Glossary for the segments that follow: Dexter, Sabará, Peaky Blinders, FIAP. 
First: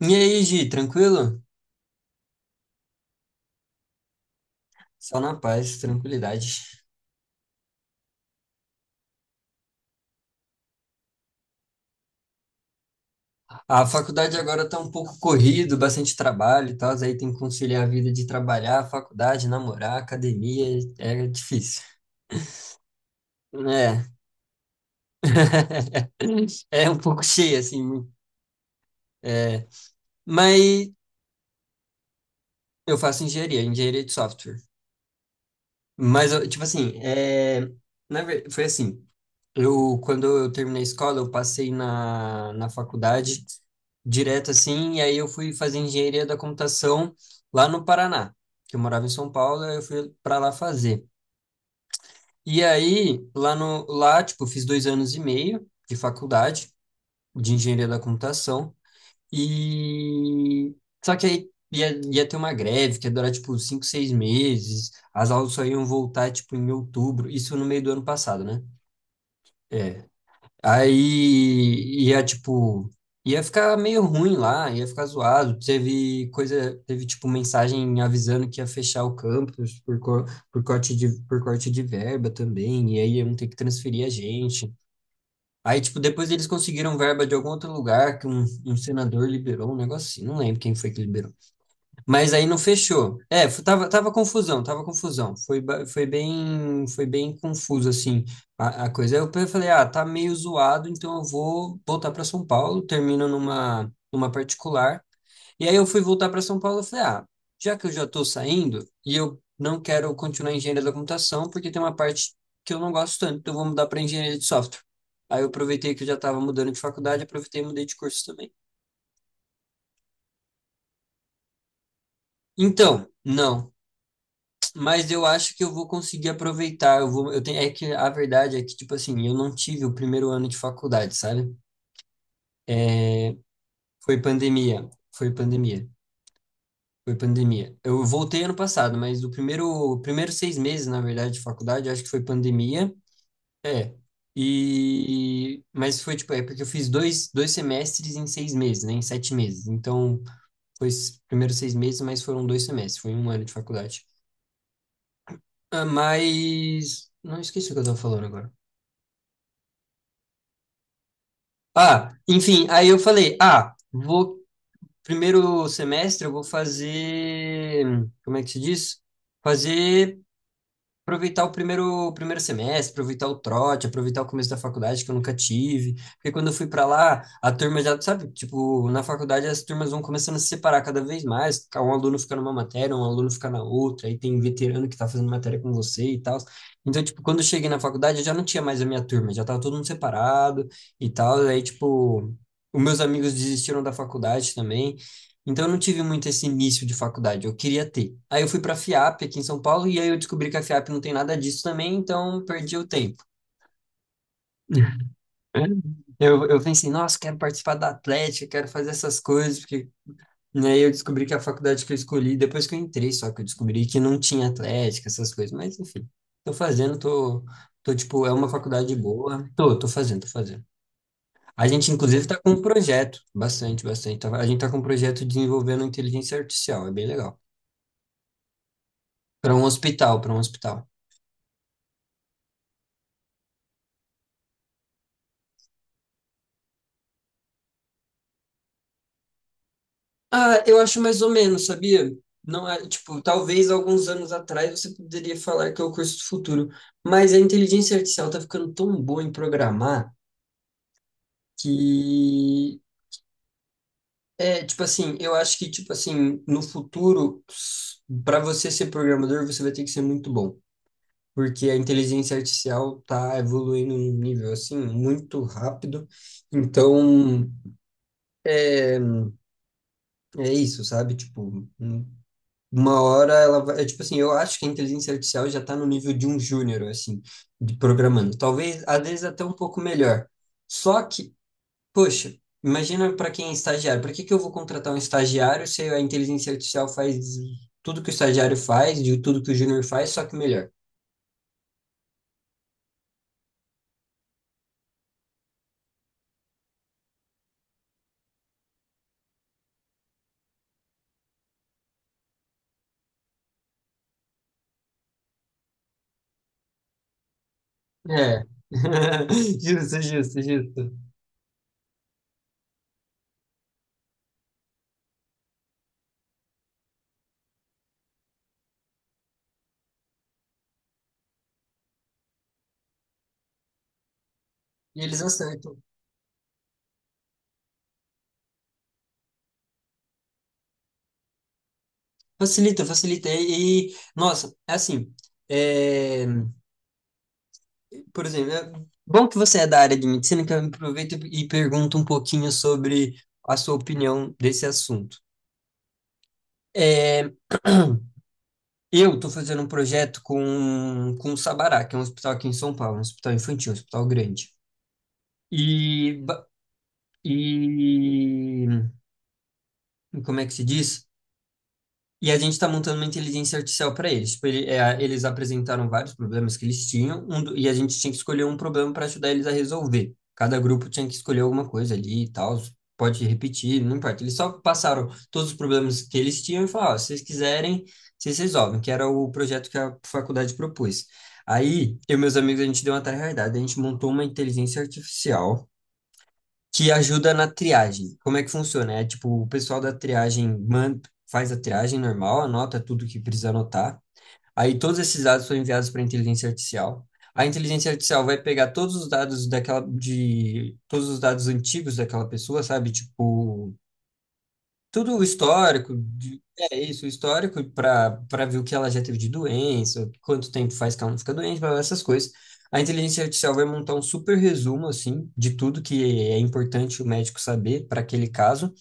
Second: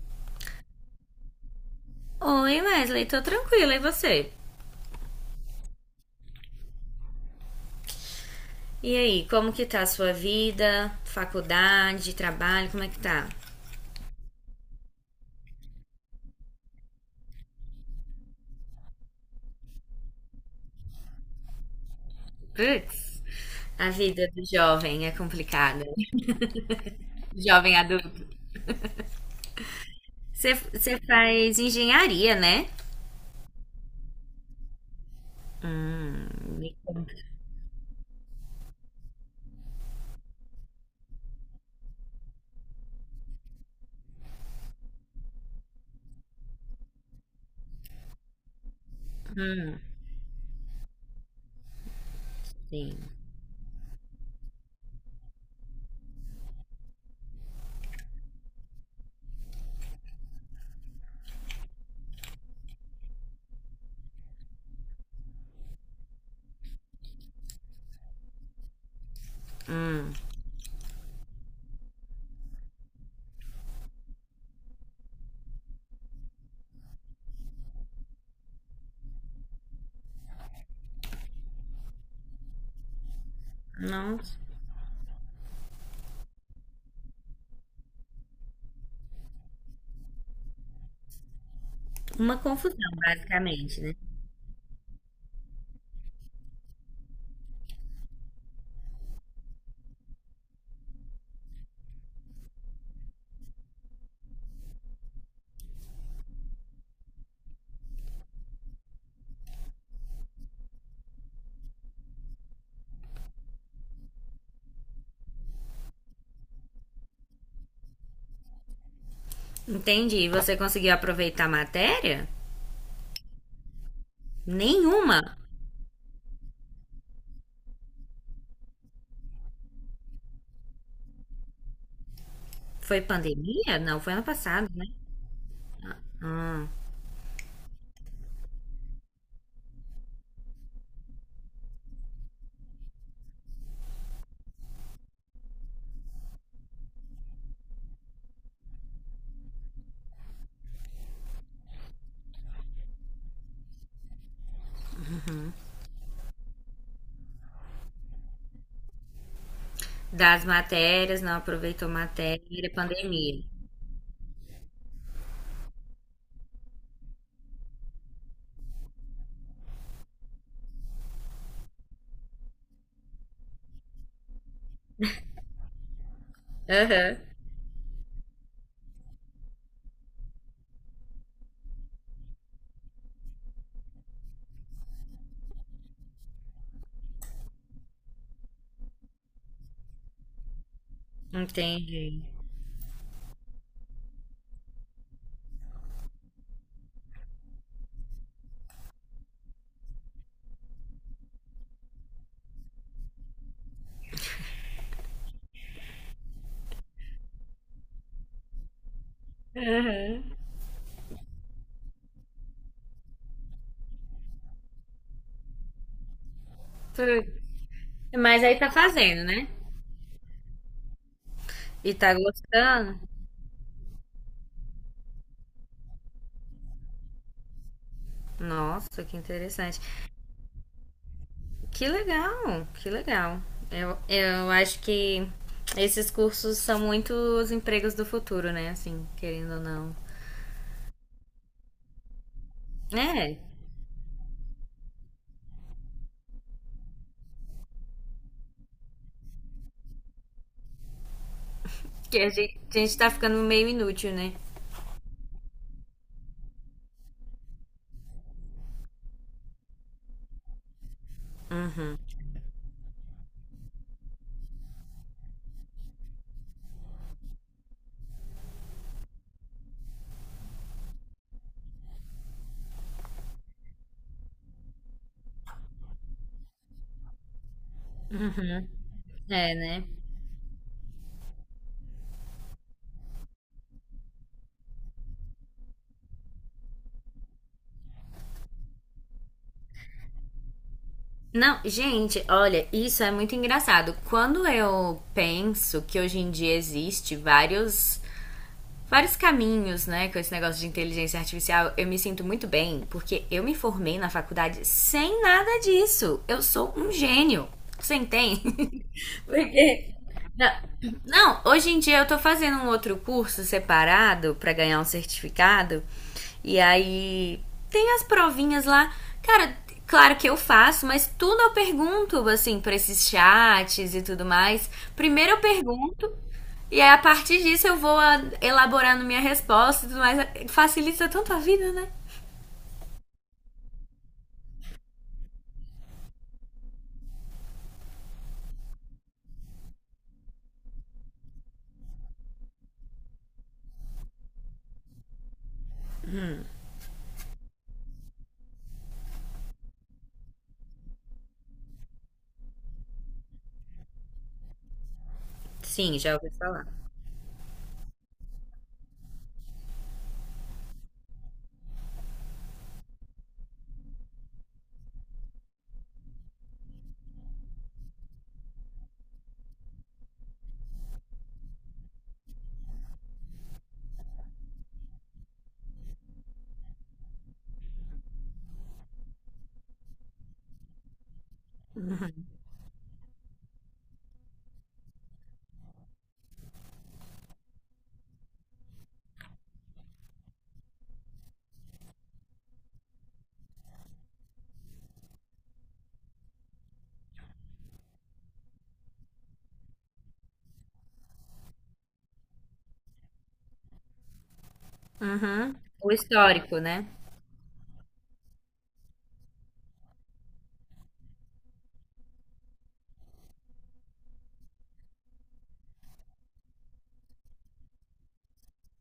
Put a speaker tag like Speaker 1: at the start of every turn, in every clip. Speaker 1: E aí, Gi, tranquilo?
Speaker 2: Oi, Wesley, tô tranquila, e você?
Speaker 1: Só na paz, tranquilidade.
Speaker 2: E aí, como que tá a sua vida? Faculdade, trabalho, como é que tá?
Speaker 1: A faculdade agora tá um pouco corrido, bastante trabalho e tal, aí tem que conciliar a vida de trabalhar, faculdade, namorar, academia, é difícil.
Speaker 2: Putz, a
Speaker 1: É,
Speaker 2: vida do jovem é complicada.
Speaker 1: é um pouco cheio,
Speaker 2: Jovem
Speaker 1: assim,
Speaker 2: adulto.
Speaker 1: é,
Speaker 2: Você
Speaker 1: mas
Speaker 2: você faz engenharia, né?
Speaker 1: eu faço engenharia, engenharia de software.
Speaker 2: Hum,
Speaker 1: Mas, eu, tipo
Speaker 2: me
Speaker 1: assim,
Speaker 2: conta,
Speaker 1: foi assim. Eu, quando eu terminei a escola, eu passei na faculdade direto assim, e aí eu fui fazer engenharia da computação lá no Paraná, que eu morava em São Paulo, aí eu fui para lá fazer. E
Speaker 2: sim.
Speaker 1: aí, lá no lá, tipo, eu fiz dois anos e meio de faculdade de engenharia da computação, e só que aí ia ter uma greve que ia durar, tipo, cinco, seis meses, as aulas só iam voltar, tipo, em outubro, isso no meio do ano passado, né? É,
Speaker 2: Hum,
Speaker 1: aí ia, tipo, ia ficar meio ruim lá, ia ficar zoado. Teve coisa, teve, tipo, mensagem avisando que ia fechar o campus por corte por corte de verba também, e aí iam ter que transferir a
Speaker 2: não,
Speaker 1: gente. Aí, tipo, depois eles conseguiram verba de algum outro lugar que um senador liberou um negócio assim, não lembro quem foi que liberou. Mas
Speaker 2: uma
Speaker 1: aí não
Speaker 2: confusão,
Speaker 1: fechou. É,
Speaker 2: basicamente,
Speaker 1: tava,
Speaker 2: né?
Speaker 1: tava confusão, tava confusão. Foi, foi bem confuso, assim, a coisa. Aí eu falei, ah, tá meio zoado, então eu vou voltar para São Paulo, termino numa particular. E aí eu fui voltar para São Paulo e falei, ah, já que eu já estou saindo e eu não quero continuar em engenharia da computação, porque tem uma parte que eu não gosto tanto, então eu vou mudar para engenharia de software. Aí eu aproveitei que eu já estava mudando de faculdade, aproveitei e mudei de curso também.
Speaker 2: Entendi. E você conseguiu aproveitar a matéria?
Speaker 1: Então, não. Mas
Speaker 2: Nenhuma.
Speaker 1: eu acho que eu vou conseguir aproveitar. Eu vou, eu tenho, é que a verdade é que, tipo assim, eu não tive o primeiro ano de faculdade, sabe?
Speaker 2: Foi pandemia? Não, foi
Speaker 1: Foi
Speaker 2: ano passado, né?
Speaker 1: pandemia, foi pandemia, foi pandemia. Eu voltei ano passado, mas o primeiro, primeiro seis meses, na verdade, de faculdade, eu acho que foi pandemia. É. E, mas foi, tipo, é porque eu fiz dois semestres em seis meses, né? Em sete meses. Então, foi os primeiros seis meses, mas foram dois semestres. Foi um ano de faculdade. Ah, mas, não esqueci o que eu tava falando agora.
Speaker 2: Das matérias, não aproveitou
Speaker 1: Ah, enfim,
Speaker 2: matéria,
Speaker 1: aí eu falei,
Speaker 2: pandemia.
Speaker 1: ah, vou primeiro semestre eu vou fazer, como é que se diz? Fazer aproveitar o primeiro semestre, aproveitar o trote, aproveitar o começo da faculdade que eu nunca tive. Porque quando eu fui para
Speaker 2: Aham,
Speaker 1: lá, a turma já, sabe, tipo, na faculdade as turmas vão começando a se separar cada vez mais. Um aluno fica numa matéria, um aluno fica na outra, aí tem veterano que tá fazendo matéria com você e tal. Então, tipo, quando eu cheguei na faculdade, eu já não tinha mais a minha turma, já tava todo mundo separado e tal. Aí,
Speaker 2: entendi.
Speaker 1: tipo, os meus amigos desistiram da faculdade também. Então, eu não tive muito esse início de faculdade, eu queria ter. Aí eu fui para a FIAP aqui em São Paulo e aí eu descobri que a FIAP não tem nada disso também, então eu perdi o tempo. Eu pensei, nossa, quero participar da Atlética, quero fazer essas coisas, porque né, aí eu descobri que a faculdade que eu escolhi, depois que eu entrei, só que eu descobri que não tinha Atlética, essas coisas, mas enfim, tô fazendo,
Speaker 2: Putz,
Speaker 1: tô, tô tipo, é
Speaker 2: mas
Speaker 1: uma
Speaker 2: aí tá
Speaker 1: faculdade
Speaker 2: fazendo, né?
Speaker 1: boa, tô, tô fazendo, tô fazendo. A gente,
Speaker 2: E tá
Speaker 1: inclusive, tá com um
Speaker 2: gostando?
Speaker 1: projeto, bastante, bastante, a gente tá com um projeto desenvolvendo inteligência artificial, é bem legal.
Speaker 2: Nossa, que
Speaker 1: Para um
Speaker 2: interessante.
Speaker 1: hospital, para um hospital.
Speaker 2: Que legal, que legal. Eu acho que esses cursos são muito os empregos do futuro, né? Assim, querendo ou não.
Speaker 1: Ah, eu acho mais ou menos, sabia? Não é, tipo,
Speaker 2: É,
Speaker 1: talvez alguns anos atrás você poderia falar que é o curso do futuro, mas a inteligência artificial tá ficando tão boa em programar que
Speaker 2: que a gente tá ficando meio inútil, né?
Speaker 1: é, tipo assim, no futuro, para você ser programador, você vai ter que ser muito bom, porque a inteligência artificial tá evoluindo num nível assim muito rápido. Então, é, é isso, sabe? Tipo, uma hora ela vai, é tipo assim, eu acho que a inteligência artificial já está no nível de um júnior, assim, de programando. Talvez, às vezes, até um
Speaker 2: É,
Speaker 1: pouco
Speaker 2: né?
Speaker 1: melhor. Só que, poxa, imagina para quem é estagiário. Para que que eu vou contratar um estagiário se a inteligência artificial faz tudo que o estagiário faz, de tudo que o júnior faz, só que melhor?
Speaker 2: Não, gente, olha, isso é muito engraçado. Quando eu penso que hoje em dia existe vários vários caminhos, né, com esse negócio de inteligência artificial, eu me sinto muito bem, porque eu me formei na faculdade sem nada disso. Eu sou um gênio. Você
Speaker 1: É.
Speaker 2: entende? Porque.
Speaker 1: Justo, justo,
Speaker 2: Não,
Speaker 1: justo.
Speaker 2: não, hoje em dia eu tô fazendo um outro curso separado pra ganhar um certificado. E aí tem as provinhas lá. Cara, claro que eu faço, mas tudo eu pergunto, assim, pra esses chats e tudo mais.
Speaker 1: E eles
Speaker 2: Primeiro eu
Speaker 1: acertam.
Speaker 2: pergunto, e aí a partir disso eu vou elaborando minha resposta e tudo mais. Facilita tanto a vida, né?
Speaker 1: Facilita, facilita. Nossa, é assim, é. Por exemplo, é bom que você é da área de medicina, que eu aproveito e pergunto um pouquinho sobre a sua opinião desse assunto. É, eu estou fazendo um projeto com o Sabará, que é um hospital aqui em São Paulo, um hospital infantil, um hospital grande.
Speaker 2: Sim,
Speaker 1: E,
Speaker 2: já ouvi falar.
Speaker 1: e como é que se diz? E a gente está montando uma inteligência artificial para eles. Tipo, é, eles apresentaram vários problemas que eles tinham, e a gente tinha que escolher um problema para ajudar eles a resolver. Cada grupo tinha que escolher alguma coisa ali e tal. Pode repetir, não importa. Eles só passaram todos os problemas que eles tinham e falaram: "Ó, se vocês quiserem, vocês resolvem", que era o projeto que a faculdade propôs. Aí, eu e meus amigos, a gente deu uma tarefa, a gente montou uma inteligência artificial que ajuda na triagem. Como é que funciona? É tipo, o pessoal da triagem faz a triagem normal, anota tudo que precisa anotar. Aí todos esses dados são enviados para a inteligência artificial. A inteligência artificial vai pegar todos os dados daquela de todos os dados antigos daquela pessoa, sabe? Tipo, tudo o
Speaker 2: Uhum. O
Speaker 1: histórico,
Speaker 2: histórico,
Speaker 1: é
Speaker 2: né?
Speaker 1: isso, o histórico para ver o que ela já teve de doença, quanto tempo faz que ela não fica doente, blá, blá, essas coisas. A inteligência artificial vai montar um super resumo assim de tudo que é importante o médico saber para aquele caso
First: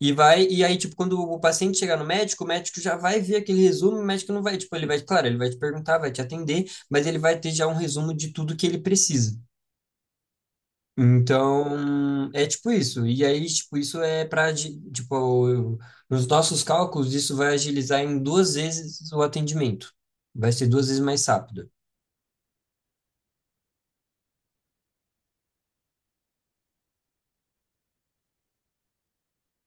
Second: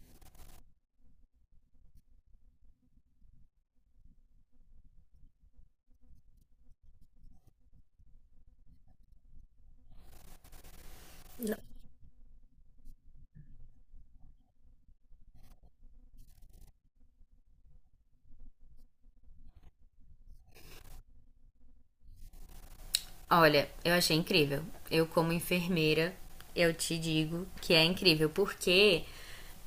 Speaker 1: e vai e aí tipo quando o paciente chegar no médico, o médico já vai ver aquele resumo, o médico não vai, tipo, ele vai, claro, ele vai te perguntar, vai te atender, mas ele vai ter já um resumo de tudo que ele precisa. Então, é tipo isso. E aí, tipo, isso é para, tipo, nos nossos cálculos, isso vai agilizar em duas vezes o atendimento. Vai ser duas vezes mais rápido.
Speaker 2: Olha, eu achei incrível. Eu, como enfermeira, eu te digo que é incrível, porque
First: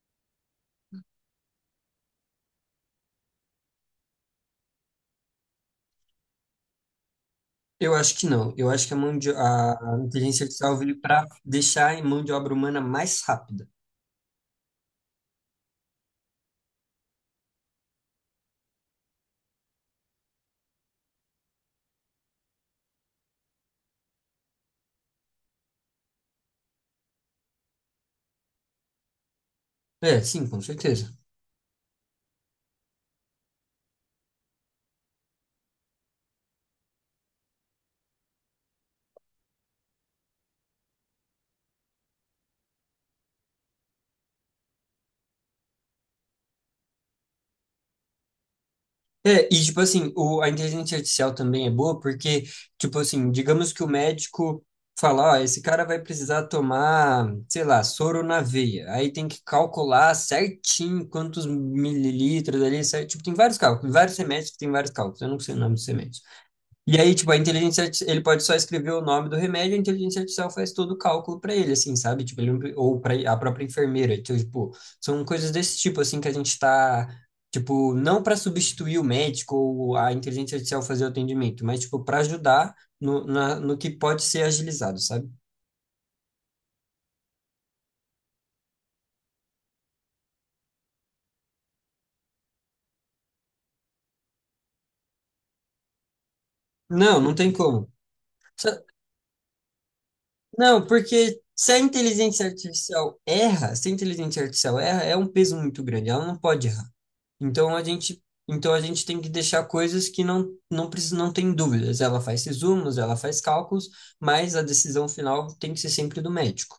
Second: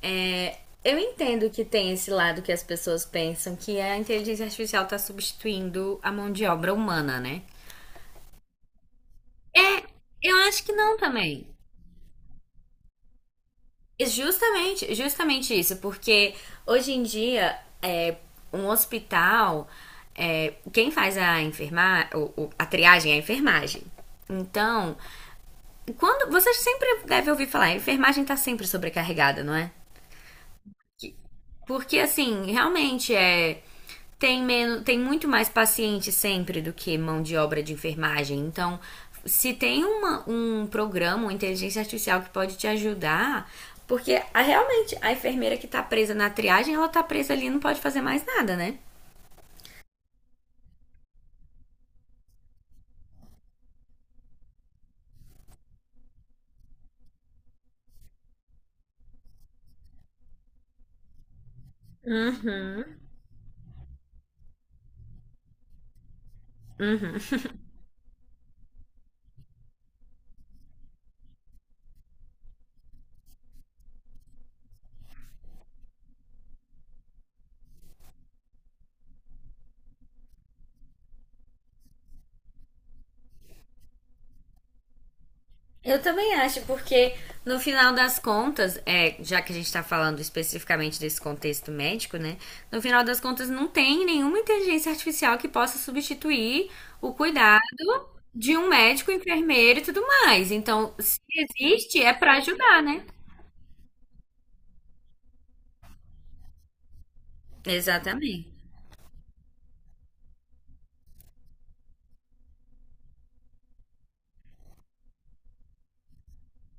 Speaker 2: é, eu entendo que tem esse lado que as pessoas pensam que a inteligência artificial está substituindo a mão de obra humana, né?
Speaker 1: Eu acho que não. Eu acho que a mão de,
Speaker 2: É,
Speaker 1: a
Speaker 2: eu
Speaker 1: inteligência
Speaker 2: acho que
Speaker 1: artificial
Speaker 2: não
Speaker 1: veio para
Speaker 2: também.
Speaker 1: deixar a mão de obra humana mais rápida.
Speaker 2: E justamente, justamente isso, porque hoje em dia é, um hospital, é, quem faz a enfermar, a triagem é a enfermagem. Então, quando. Vocês sempre devem ouvir falar, a enfermagem tá sempre sobrecarregada, não é?
Speaker 1: É, sim, com certeza.
Speaker 2: Porque, assim, realmente é. Tem, menos, tem muito mais paciente sempre do que mão de obra de enfermagem. Então, se tem uma, um programa, uma inteligência artificial que pode te ajudar, porque a, realmente a enfermeira que tá presa na triagem, ela tá presa ali e não pode fazer mais nada, né?
Speaker 1: É, e tipo assim, o, a inteligência artificial também é boa porque, tipo assim, digamos que o médico fala, ó, esse cara vai precisar tomar, sei lá, soro na veia. Aí tem que calcular certinho quantos mililitros
Speaker 2: Uhum.
Speaker 1: ali, certo? Tipo, tem vários cálculos, vários remédios que tem vários cálculos. Eu não sei o nome dos remédios. E aí, tipo, ele pode só escrever o nome do remédio, a inteligência artificial faz todo o cálculo para ele, assim, sabe? Tipo, ele, não pre- ou para a própria enfermeira. Então, tipo, são coisas desse tipo, assim, que a gente tá, tipo, não para substituir o médico ou a inteligência artificial fazer o atendimento, mas, tipo, para ajudar no que pode ser agilizado, sabe?
Speaker 2: Eu também acho, porque no final das contas, é, já que a gente está falando especificamente desse contexto médico, né? No final das contas, não tem nenhuma inteligência artificial que possa substituir o
Speaker 1: Não, não tem
Speaker 2: cuidado
Speaker 1: como.
Speaker 2: de um médico, enfermeiro e tudo mais.
Speaker 1: Não,
Speaker 2: Então, se
Speaker 1: porque se a
Speaker 2: existe, é para
Speaker 1: inteligência
Speaker 2: ajudar, né?
Speaker 1: artificial erra, se a inteligência artificial erra, é um peso muito grande, ela não pode errar. Então a gente,
Speaker 2: Exatamente.
Speaker 1: então a gente tem que deixar coisas que não precisa, não tem dúvidas. Ela faz resumos, ela faz cálculos, mas a decisão final tem que ser sempre do médico.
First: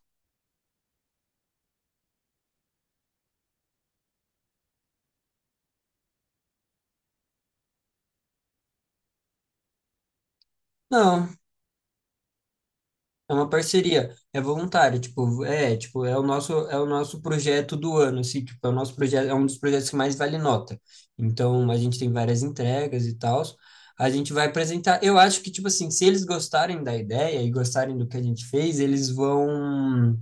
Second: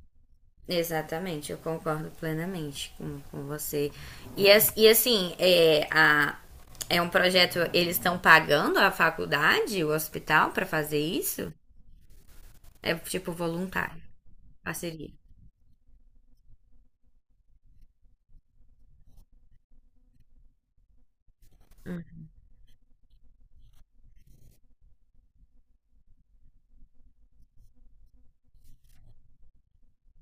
Speaker 2: Exatamente, eu concordo plenamente com você. E, e assim, é, a, é um projeto, eles estão pagando a faculdade, o hospital, para fazer
Speaker 1: Não,
Speaker 2: isso? É tipo
Speaker 1: é uma
Speaker 2: voluntário,
Speaker 1: parceria, é voluntário,
Speaker 2: parceria.
Speaker 1: tipo, é, tipo, é o nosso projeto do ano, assim, tipo, é o nosso projeto, é um dos projetos que mais vale nota. Então, a gente tem várias entregas e tal. A gente vai apresentar. Eu acho que, tipo assim, se eles gostarem da ideia e gostarem do que a gente fez, eles vão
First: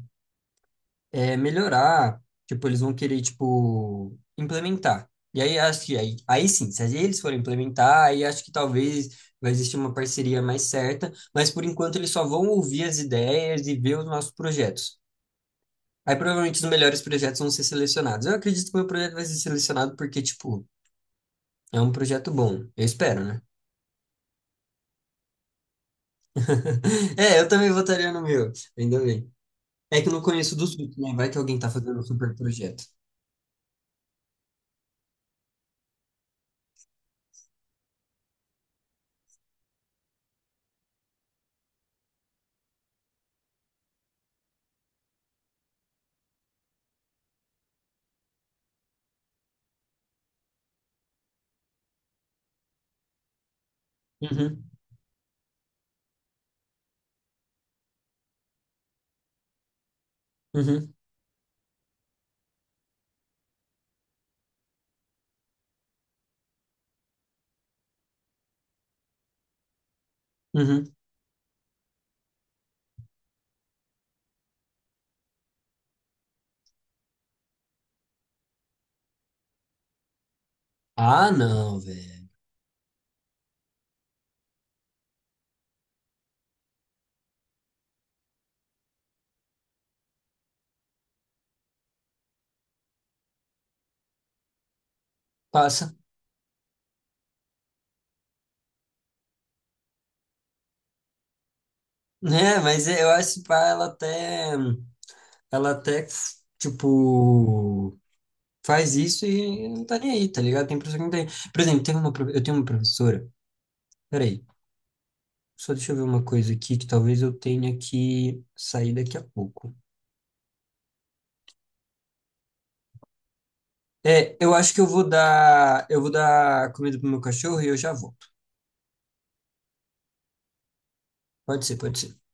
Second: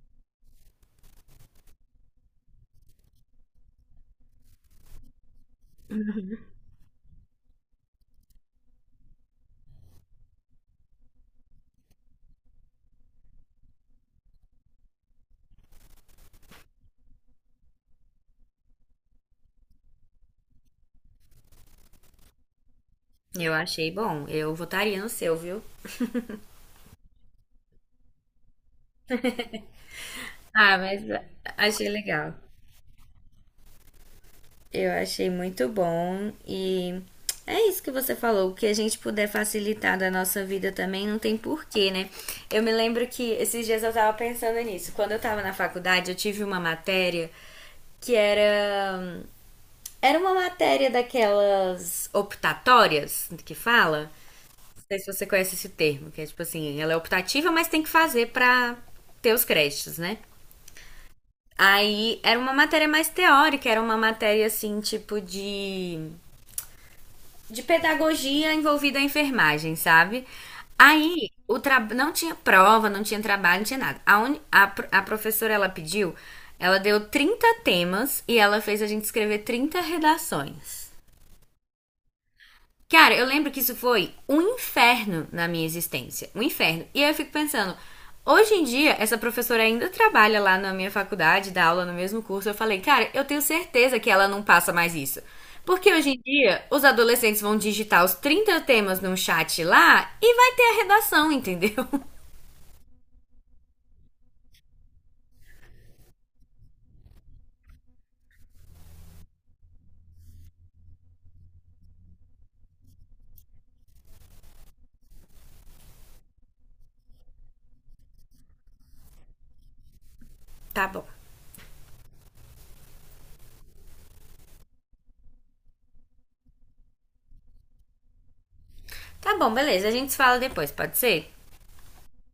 Speaker 1: é, melhorar, tipo, eles vão querer, tipo, implementar. E aí acho que aí, aí sim, se eles forem implementar, aí acho que talvez vai existir uma parceria mais certa, mas por enquanto eles só vão ouvir as ideias e ver os nossos projetos. Aí provavelmente os melhores projetos vão ser selecionados. Eu acredito que o meu projeto vai ser selecionado porque, tipo, é um projeto bom. Eu espero, né?
Speaker 2: Eu achei bom. Eu votaria no seu, viu?
Speaker 1: É, eu também votaria no meu, ainda bem. É que eu não conheço dos
Speaker 2: Ah,
Speaker 1: outros,
Speaker 2: mas
Speaker 1: né? Vai que alguém tá
Speaker 2: achei
Speaker 1: fazendo um
Speaker 2: legal.
Speaker 1: super projeto.
Speaker 2: Eu achei muito bom e é isso que você falou, o que a gente puder facilitar da nossa vida também não tem porquê, né? Eu me lembro que esses dias eu tava pensando nisso. Quando eu tava na faculdade, eu tive uma matéria que era era uma matéria daquelas optatórias que fala
Speaker 1: Uhum,
Speaker 2: sei se você conhece esse termo, que é tipo assim, ela é optativa, mas tem que fazer pra ter os créditos, né?
Speaker 1: uhum,
Speaker 2: Aí era uma matéria mais teórica, era uma matéria assim, tipo de pedagogia envolvida a enfermagem, sabe?
Speaker 1: uhum.
Speaker 2: Aí o tra... não tinha prova, não tinha trabalho, não tinha nada. A professora ela pediu, ela deu 30 temas e ela fez a gente escrever 30 redações.
Speaker 1: Ah, não, velho.
Speaker 2: Cara, eu lembro que isso foi um inferno na minha existência. Um inferno. E aí eu fico pensando, hoje em dia, essa professora ainda trabalha lá na minha faculdade, dá aula no mesmo curso. Eu falei, cara, eu tenho certeza que ela não passa mais isso.
Speaker 1: Passa.
Speaker 2: Porque hoje em dia, os adolescentes vão digitar os 30 temas num chat lá e vai ter a redação, entendeu?
Speaker 1: Né, mas eu acho que pá, ela até, tipo, faz isso e não tá nem aí, tá ligado? Tem professor que não tem. Por exemplo, teve uma, eu tenho uma professora, peraí, só deixa eu ver uma coisa aqui que talvez eu tenha que sair daqui a pouco.
Speaker 2: Tá bom.
Speaker 1: É, eu vou dar comida pro meu cachorro e eu já volto.
Speaker 2: Tá bom, beleza. A gente se fala depois, pode ser?
Speaker 1: Pode ser, pode ser.